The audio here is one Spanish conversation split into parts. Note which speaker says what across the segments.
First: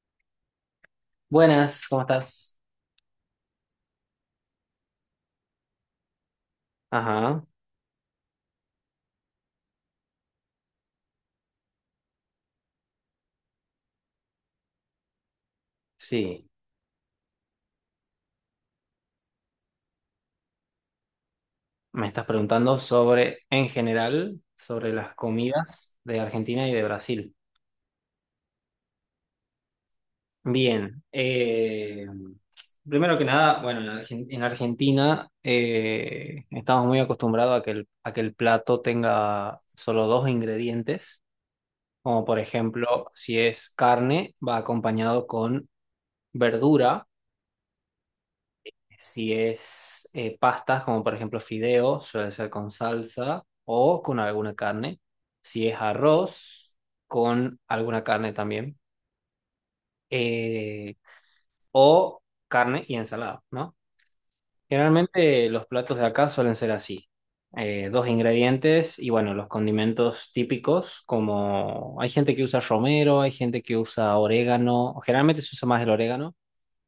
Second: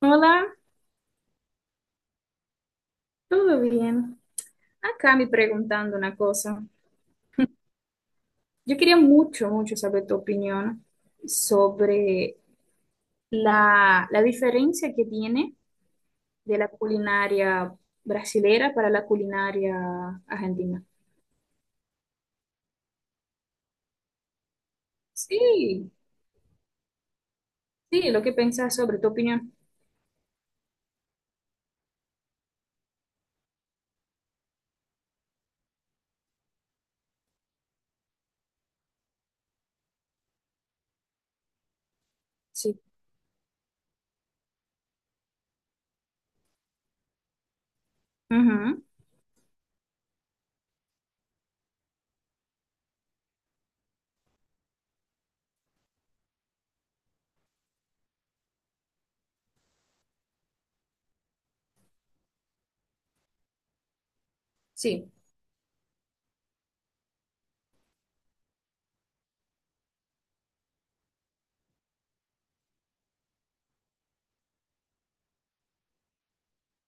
Speaker 1: Hola,
Speaker 2: Buenas, ¿cómo estás?
Speaker 1: ¿todo bien? Acá me preguntando una cosa.
Speaker 2: Ajá,
Speaker 1: Yo quería mucho, mucho saber tu opinión sobre la diferencia que tiene
Speaker 2: sí.
Speaker 1: de la culinaria brasilera para la culinaria argentina.
Speaker 2: Me estás preguntando sobre, en general, sobre las
Speaker 1: Sí,
Speaker 2: comidas de Argentina y de Brasil.
Speaker 1: sí, lo que pensás sobre tu opinión.
Speaker 2: Bien. Primero que nada, bueno, en, en Argentina estamos muy acostumbrados a que el plato tenga solo dos ingredientes, como por
Speaker 1: Sí.
Speaker 2: ejemplo, si es carne, va acompañado con verdura.
Speaker 1: Ujú.
Speaker 2: Si es pastas, como por ejemplo fideo, suele ser con salsa o con alguna carne. Si es arroz, con alguna carne también. Eh, o carne y ensalada, ¿no?
Speaker 1: Sí,
Speaker 2: Generalmente los platos de acá suelen ser así. Dos ingredientes y bueno, los condimentos típicos, como hay gente que usa romero, hay gente que usa orégano, generalmente se usa más el orégano,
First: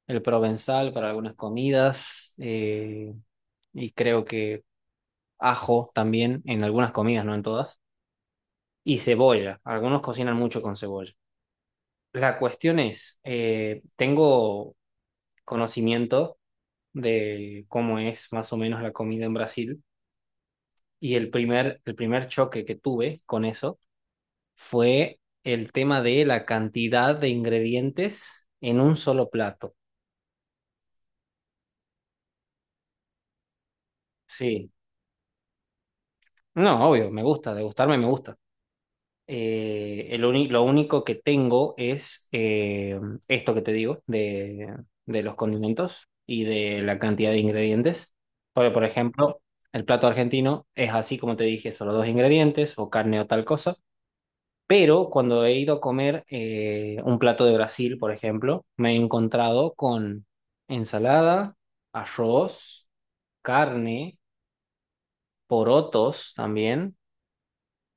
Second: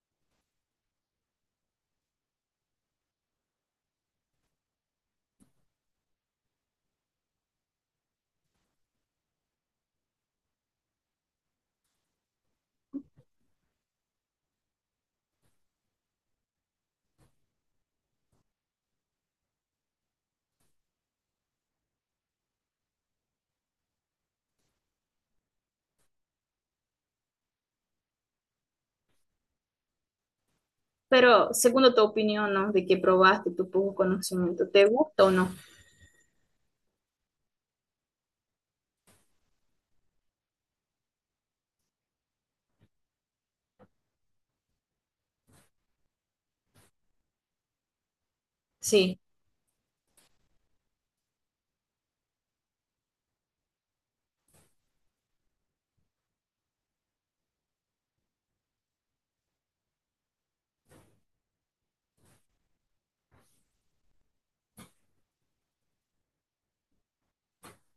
Speaker 2: el provenzal para algunas comidas. Y creo que ajo también en algunas comidas, no en todas, y cebolla. Algunos cocinan mucho con cebolla. La cuestión es, tengo conocimiento de cómo es más o menos la comida en Brasil y el el primer choque que tuve con eso fue el tema de la cantidad de ingredientes en un solo plato.
Speaker 1: pero según tu opinión, ¿no? De que probaste tu poco conocimiento,
Speaker 2: Sí,
Speaker 1: ¿te gusta o no?
Speaker 2: no, obvio, me gusta, degustarme me gusta. El lo único que tengo es esto que te digo de los condimentos y de la cantidad de ingredientes. Porque, por
Speaker 1: Sí.
Speaker 2: ejemplo, el plato argentino es así como te dije, solo dos ingredientes o carne o tal cosa. Pero cuando he ido a comer un plato de Brasil, por ejemplo, me he encontrado con ensalada, arroz, carne, porotos también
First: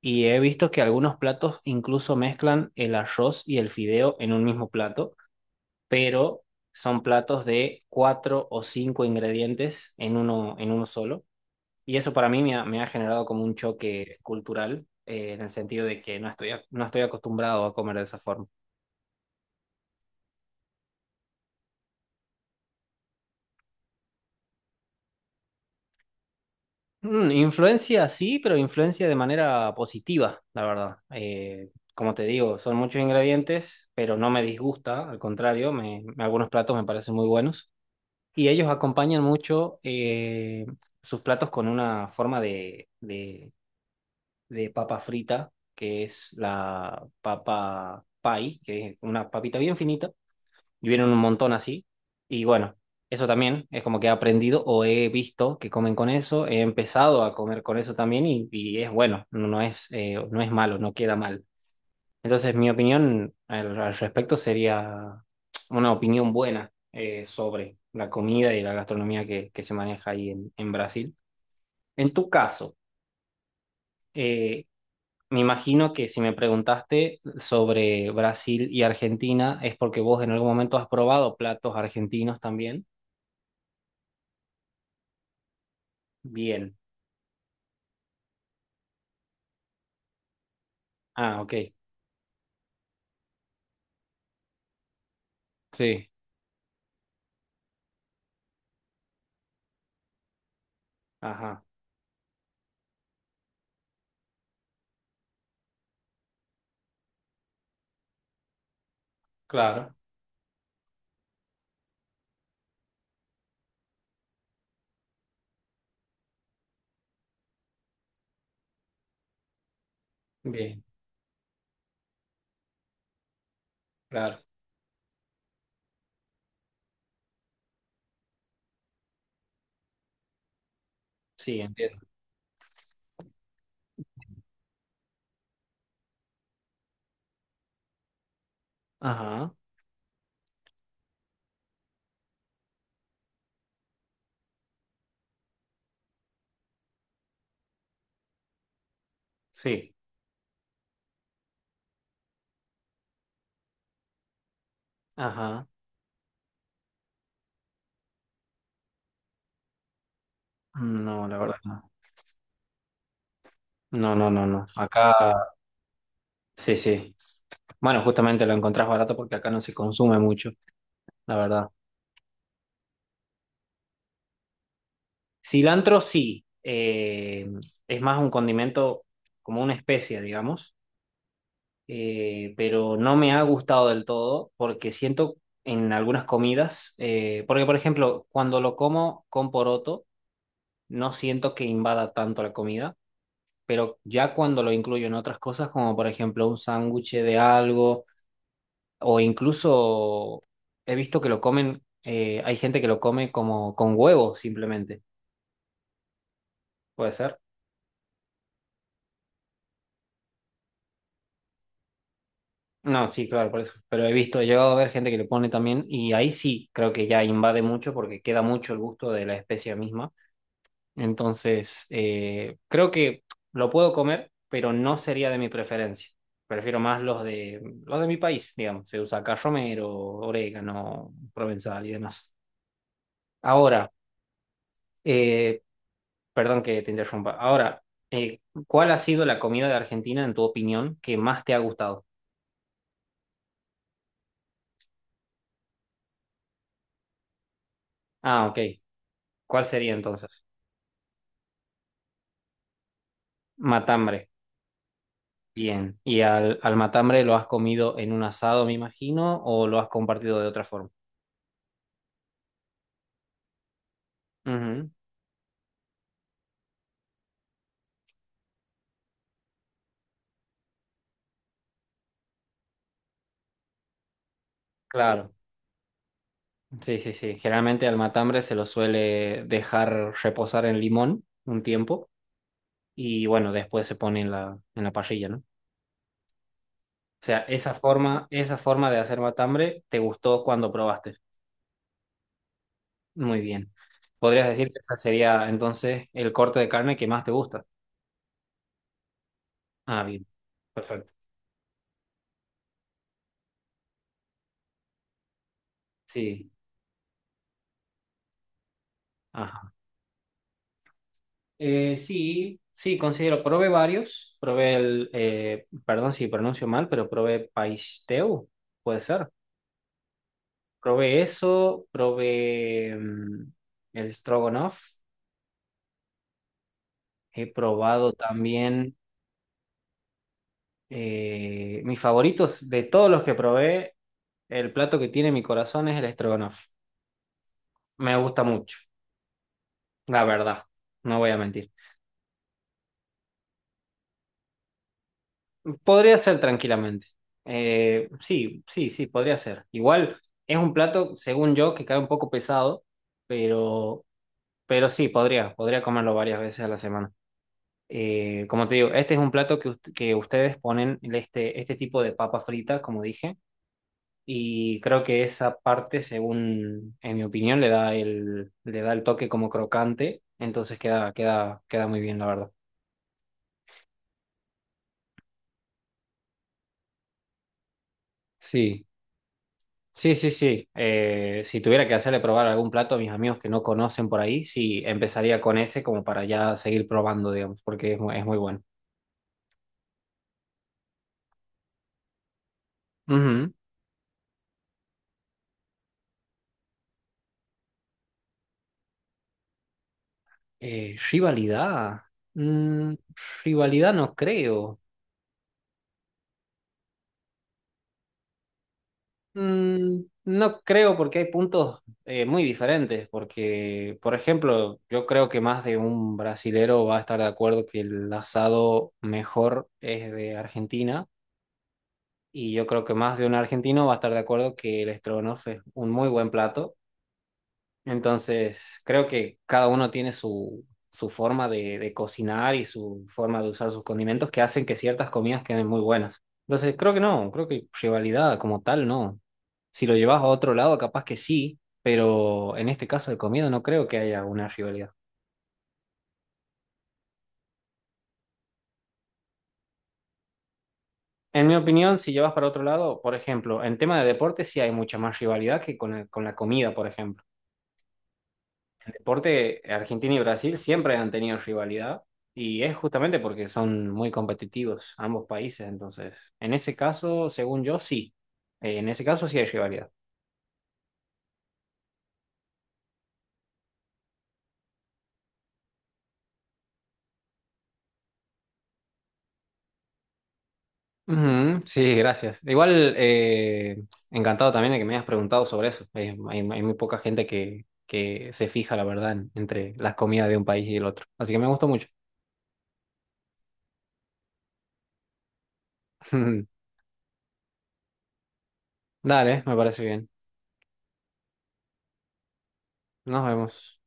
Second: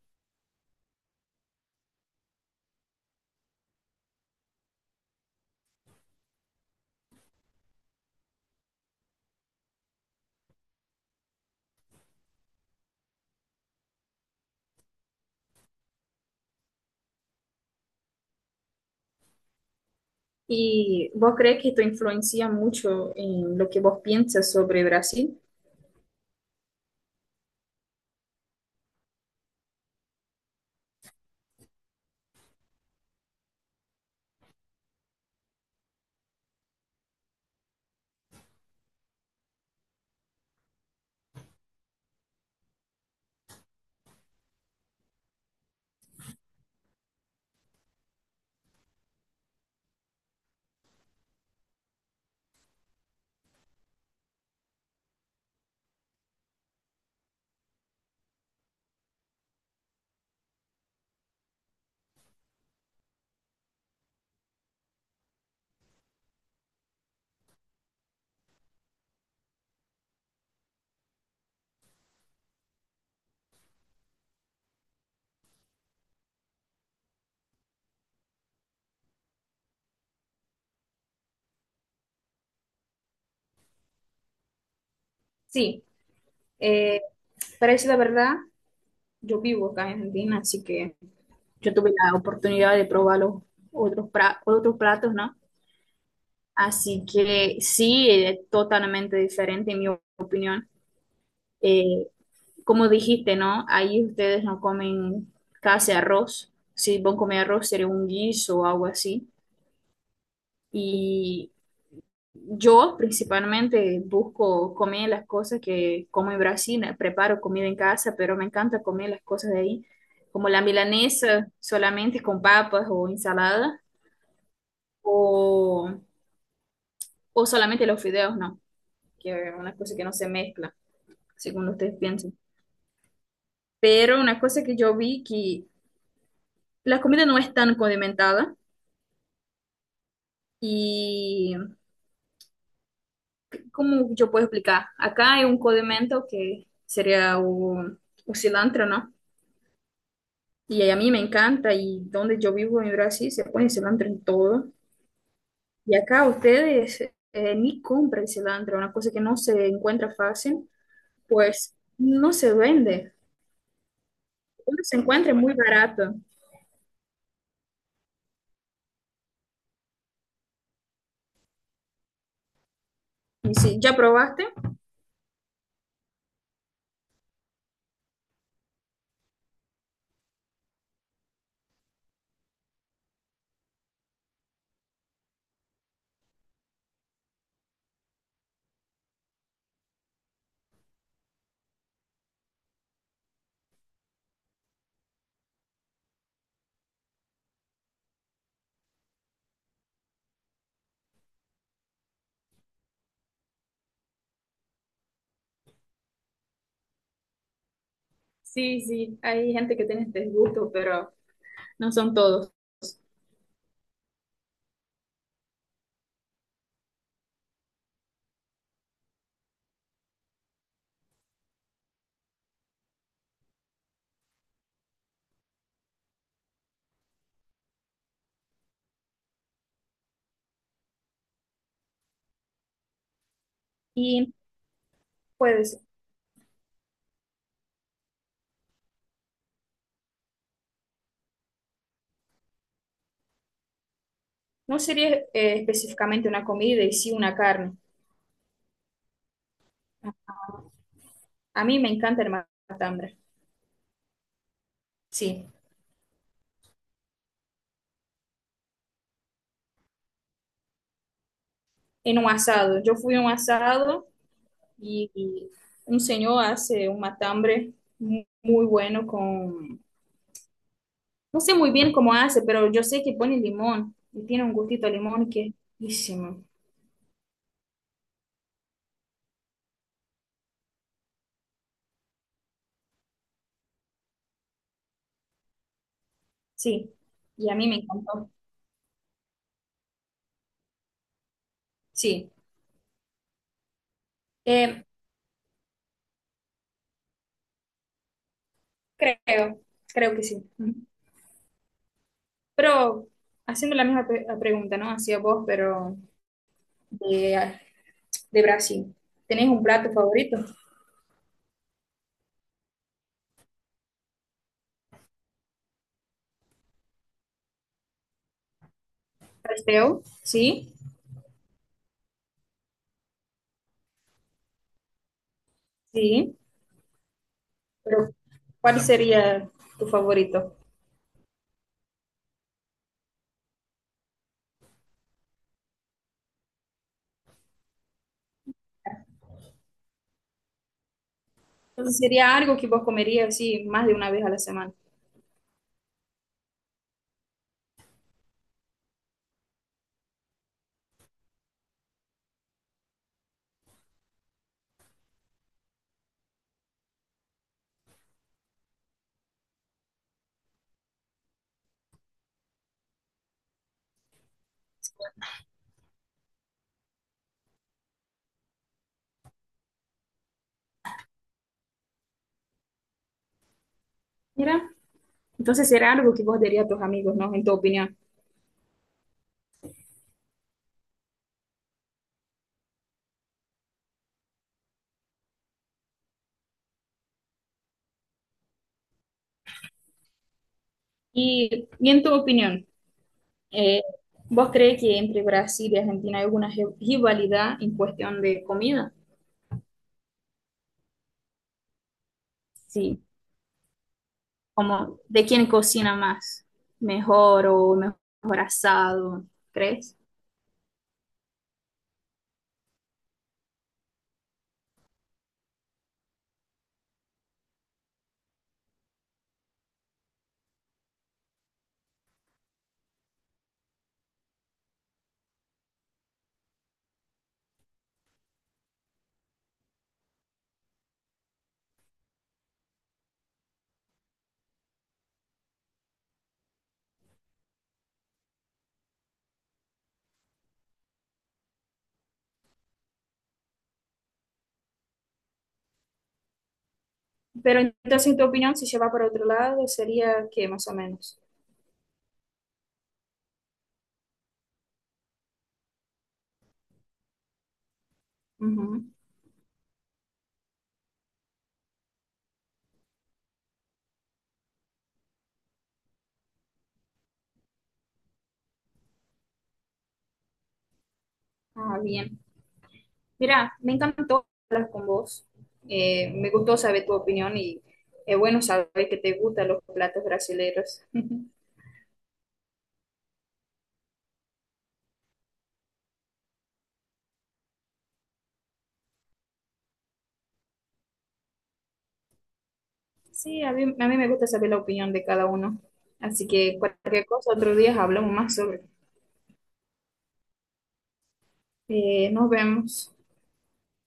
Speaker 2: y he visto que algunos platos incluso mezclan el arroz y el fideo en un mismo plato, pero son platos de cuatro o cinco ingredientes en uno solo. Y eso para mí me ha generado como un choque cultural, en el sentido de que no estoy, no estoy acostumbrado a comer de esa forma.
Speaker 1: ¿Y vos crees que esto influencia mucho en lo que vos piensas sobre Brasil?
Speaker 2: Mm, influencia sí, pero influencia de manera positiva, la verdad. Como te digo, son muchos ingredientes, pero no me disgusta, al contrario, me, algunos platos me parecen muy buenos. Y ellos acompañan mucho sus platos con una forma de papa frita, que es la papa pie, que es una papita bien finita, y vienen un montón así. Y bueno, eso también es como que he aprendido o he visto que comen con eso, he empezado a comer con eso también y es bueno, no, no es, no es malo, no queda mal. Entonces, mi opinión al respecto sería una opinión buena sobre la comida y la gastronomía que se maneja ahí en Brasil. En tu caso, eh, me imagino que si me preguntaste sobre Brasil y Argentina es porque vos en algún momento has probado platos argentinos también.
Speaker 1: Sí,
Speaker 2: Bien.
Speaker 1: eh, para decir la verdad, yo vivo acá en Argentina, así que
Speaker 2: Ah, ok.
Speaker 1: yo tuve la oportunidad de probar los otros platos, ¿no?
Speaker 2: Sí.
Speaker 1: Así que sí, es totalmente diferente en mi opinión.
Speaker 2: Ajá.
Speaker 1: Eh, Como dijiste, ¿no? Ahí ustedes no comen casi arroz. Si vos comés arroz, sería un guiso o algo así.
Speaker 2: Claro.
Speaker 1: Y yo principalmente busco comer las cosas que como en Brasil, preparo comida en casa, pero me encanta comer las cosas de ahí, como la
Speaker 2: Bien.
Speaker 1: milanesa solamente con papas o ensalada,
Speaker 2: Claro.
Speaker 1: o, o solamente los fideos, no, que es una cosa que no se mezcla,
Speaker 2: Sí,
Speaker 1: según ustedes
Speaker 2: entiendo.
Speaker 1: piensen. Pero una cosa que yo vi que la comida no es tan condimentada
Speaker 2: Ajá.
Speaker 1: y, ¿cómo yo puedo explicar? Acá hay un condimento que sería un cilantro, ¿no?
Speaker 2: Sí.
Speaker 1: Y a mí me encanta, y donde yo vivo en Brasil se pone cilantro en todo.
Speaker 2: Ajá.
Speaker 1: Y acá ustedes ni compran cilantro, una cosa que no se encuentra fácil,
Speaker 2: No, la verdad
Speaker 1: pues
Speaker 2: no.
Speaker 1: no se vende.
Speaker 2: No, no, no, no.
Speaker 1: Uno se
Speaker 2: Acá.
Speaker 1: encuentra es muy barato.
Speaker 2: Sí, sí. Bueno, justamente lo encontrás barato porque acá no se consume mucho, la verdad.
Speaker 1: Y si ya probaste,
Speaker 2: Cilantro sí, es más un condimento como una especia, digamos, pero no me ha gustado del todo porque siento en algunas comidas, porque por ejemplo, cuando lo como con poroto, no siento que invada tanto la comida, pero ya cuando lo incluyo en otras cosas, como por ejemplo un sándwich de algo. O incluso he visto que lo comen, hay gente que lo come como con huevo simplemente. ¿Puede ser?
Speaker 1: sí, sí, hay gente que tiene este gusto, pero no son todos.
Speaker 2: No, sí, claro, por eso. Pero he visto, he llegado a ver gente que lo pone también y ahí sí creo que ya invade mucho porque queda mucho el gusto de la especia misma. Entonces, creo que lo puedo comer, pero no sería de mi preferencia. Prefiero más los de mi país, digamos. Se usa acá romero, orégano, provenzal y demás. Ahora,
Speaker 1: Y
Speaker 2: eh,
Speaker 1: pues
Speaker 2: perdón que te interrumpa. Ahora, eh, ¿cuál ha sido la comida de Argentina, en tu opinión, que más te ha gustado?
Speaker 1: no sería específicamente una comida y sí una carne.
Speaker 2: Ah, ok. ¿Cuál sería entonces?
Speaker 1: A mí me encanta el matambre,
Speaker 2: Matambre.
Speaker 1: sí,
Speaker 2: Bien. ¿Y al matambre lo has comido en un asado, me imagino, o lo has compartido de otra forma?
Speaker 1: en un asado. Yo fui a un asado.
Speaker 2: Ujú,
Speaker 1: Y un señor hace un muy bueno con, no sé muy bien cómo hace, pero yo sé que pone limón y tiene un gustito a limón
Speaker 2: claro.
Speaker 1: que es riquísimo.
Speaker 2: Sí, sí, sí. Generalmente al matambre se lo suele dejar reposar en limón un tiempo y bueno, después se pone en en la parrilla, ¿no?
Speaker 1: Sí,
Speaker 2: O sea,
Speaker 1: y a mí me encantó.
Speaker 2: esa forma de hacer matambre, ¿te gustó cuando probaste?
Speaker 1: Sí.
Speaker 2: Muy bien. Podrías decir que
Speaker 1: Eh,
Speaker 2: ese sería entonces el corte de carne que más te gusta.
Speaker 1: creo,
Speaker 2: Ah,
Speaker 1: creo que
Speaker 2: bien.
Speaker 1: sí. Ujú.
Speaker 2: Perfecto.
Speaker 1: Pero haciendo la la pregunta, ¿no? Hacia vos, pero
Speaker 2: Sí.
Speaker 1: de, de Brasil. ¿Tenés un
Speaker 2: Ajá.
Speaker 1: plato favorito?
Speaker 2: Sí, sí, considero. Probé varios. Probé el, perdón si pronuncio mal, pero probé paisteu. Puede ser.
Speaker 1: Pastel, sí,
Speaker 2: Probé eso. Probé el stroganoff.
Speaker 1: sí,
Speaker 2: He
Speaker 1: pero
Speaker 2: probado
Speaker 1: ¿cuál
Speaker 2: también
Speaker 1: sería tu favorito?
Speaker 2: mis favoritos de todos los que probé. El plato que tiene mi corazón es el stroganoff. Me gusta mucho. La verdad, no voy a mentir.
Speaker 1: Entonces sería algo que vos comerías así más de una vez a la semana.
Speaker 2: Podría ser tranquilamente. Sí, sí, sí, podría ser. Igual es un plato, según yo, que cae un poco pesado, pero, pero sí, podría, podría comerlo varias veces a la semana. Como te digo, este es un plato que, que ustedes ponen este, este tipo de papa frita, como dije, y creo que esa parte, según, en mi opinión, le da le da el toque como crocante, entonces queda, queda, queda muy bien, la verdad.
Speaker 1: Mira, entonces será algo que vos dirías a tus amigos, ¿no? En tu opinión.
Speaker 2: Sí. Sí, sí, sí. Si tuviera que hacerle probar algún plato a mis amigos que no conocen por ahí, sí, empezaría con ese como para ya seguir probando, digamos, porque es, es muy bueno.
Speaker 1: Y en tu opinión,
Speaker 2: Ujú.
Speaker 1: eh, ¿vos crees que entre Brasil y Argentina hay alguna rivalidad en cuestión de comida?
Speaker 2: Rivalidad. Mm,
Speaker 1: Sí,
Speaker 2: rivalidad no creo.
Speaker 1: como de quién cocina más, mejor o mejor asado, ¿crees?
Speaker 2: Mm, no creo porque hay puntos muy diferentes, porque, por ejemplo, yo creo que más de un brasilero va a estar de acuerdo que el asado mejor es de Argentina y yo creo que más de un argentino va a estar de acuerdo que el estrogonoff es un muy buen plato. Entonces, creo que cada uno tiene su, su forma de cocinar y su forma de usar sus condimentos que hacen que ciertas comidas queden muy buenas. Entonces, creo que no, creo que rivalidad como tal no. Si lo llevas a otro lado, capaz que sí, pero en este caso de comida no creo que haya una rivalidad.
Speaker 1: Pero entonces en tu opinión, si se va para otro lado, sería que más o menos.
Speaker 2: En mi opinión, si llevas para otro lado, por ejemplo, en tema de deporte sí hay mucha más rivalidad que con, con la comida, por ejemplo.
Speaker 1: Ujú.
Speaker 2: Deporte, Argentina y Brasil siempre han tenido rivalidad y es justamente porque son muy competitivos ambos países. Entonces, en ese caso, según yo, sí. En ese caso sí hay rivalidad.
Speaker 1: Ah, bien. Mira, me encantó hablar con vos. Me gustó saber tu opinión y es bueno saber que te gustan los platos brasileños.
Speaker 2: Ujú, sí, gracias. Igual, encantado también de que me hayas preguntado sobre eso. Hay muy poca gente que se fija, la verdad, entre las comidas de un país y el otro. Así que me gustó mucho.
Speaker 1: Sí, a mí me gusta saber la opinión de cada uno. Así que cualquier cosa, otro día hablamos más sobre.
Speaker 2: Dale, me parece bien.
Speaker 1: Nos vemos.
Speaker 2: Nos vemos.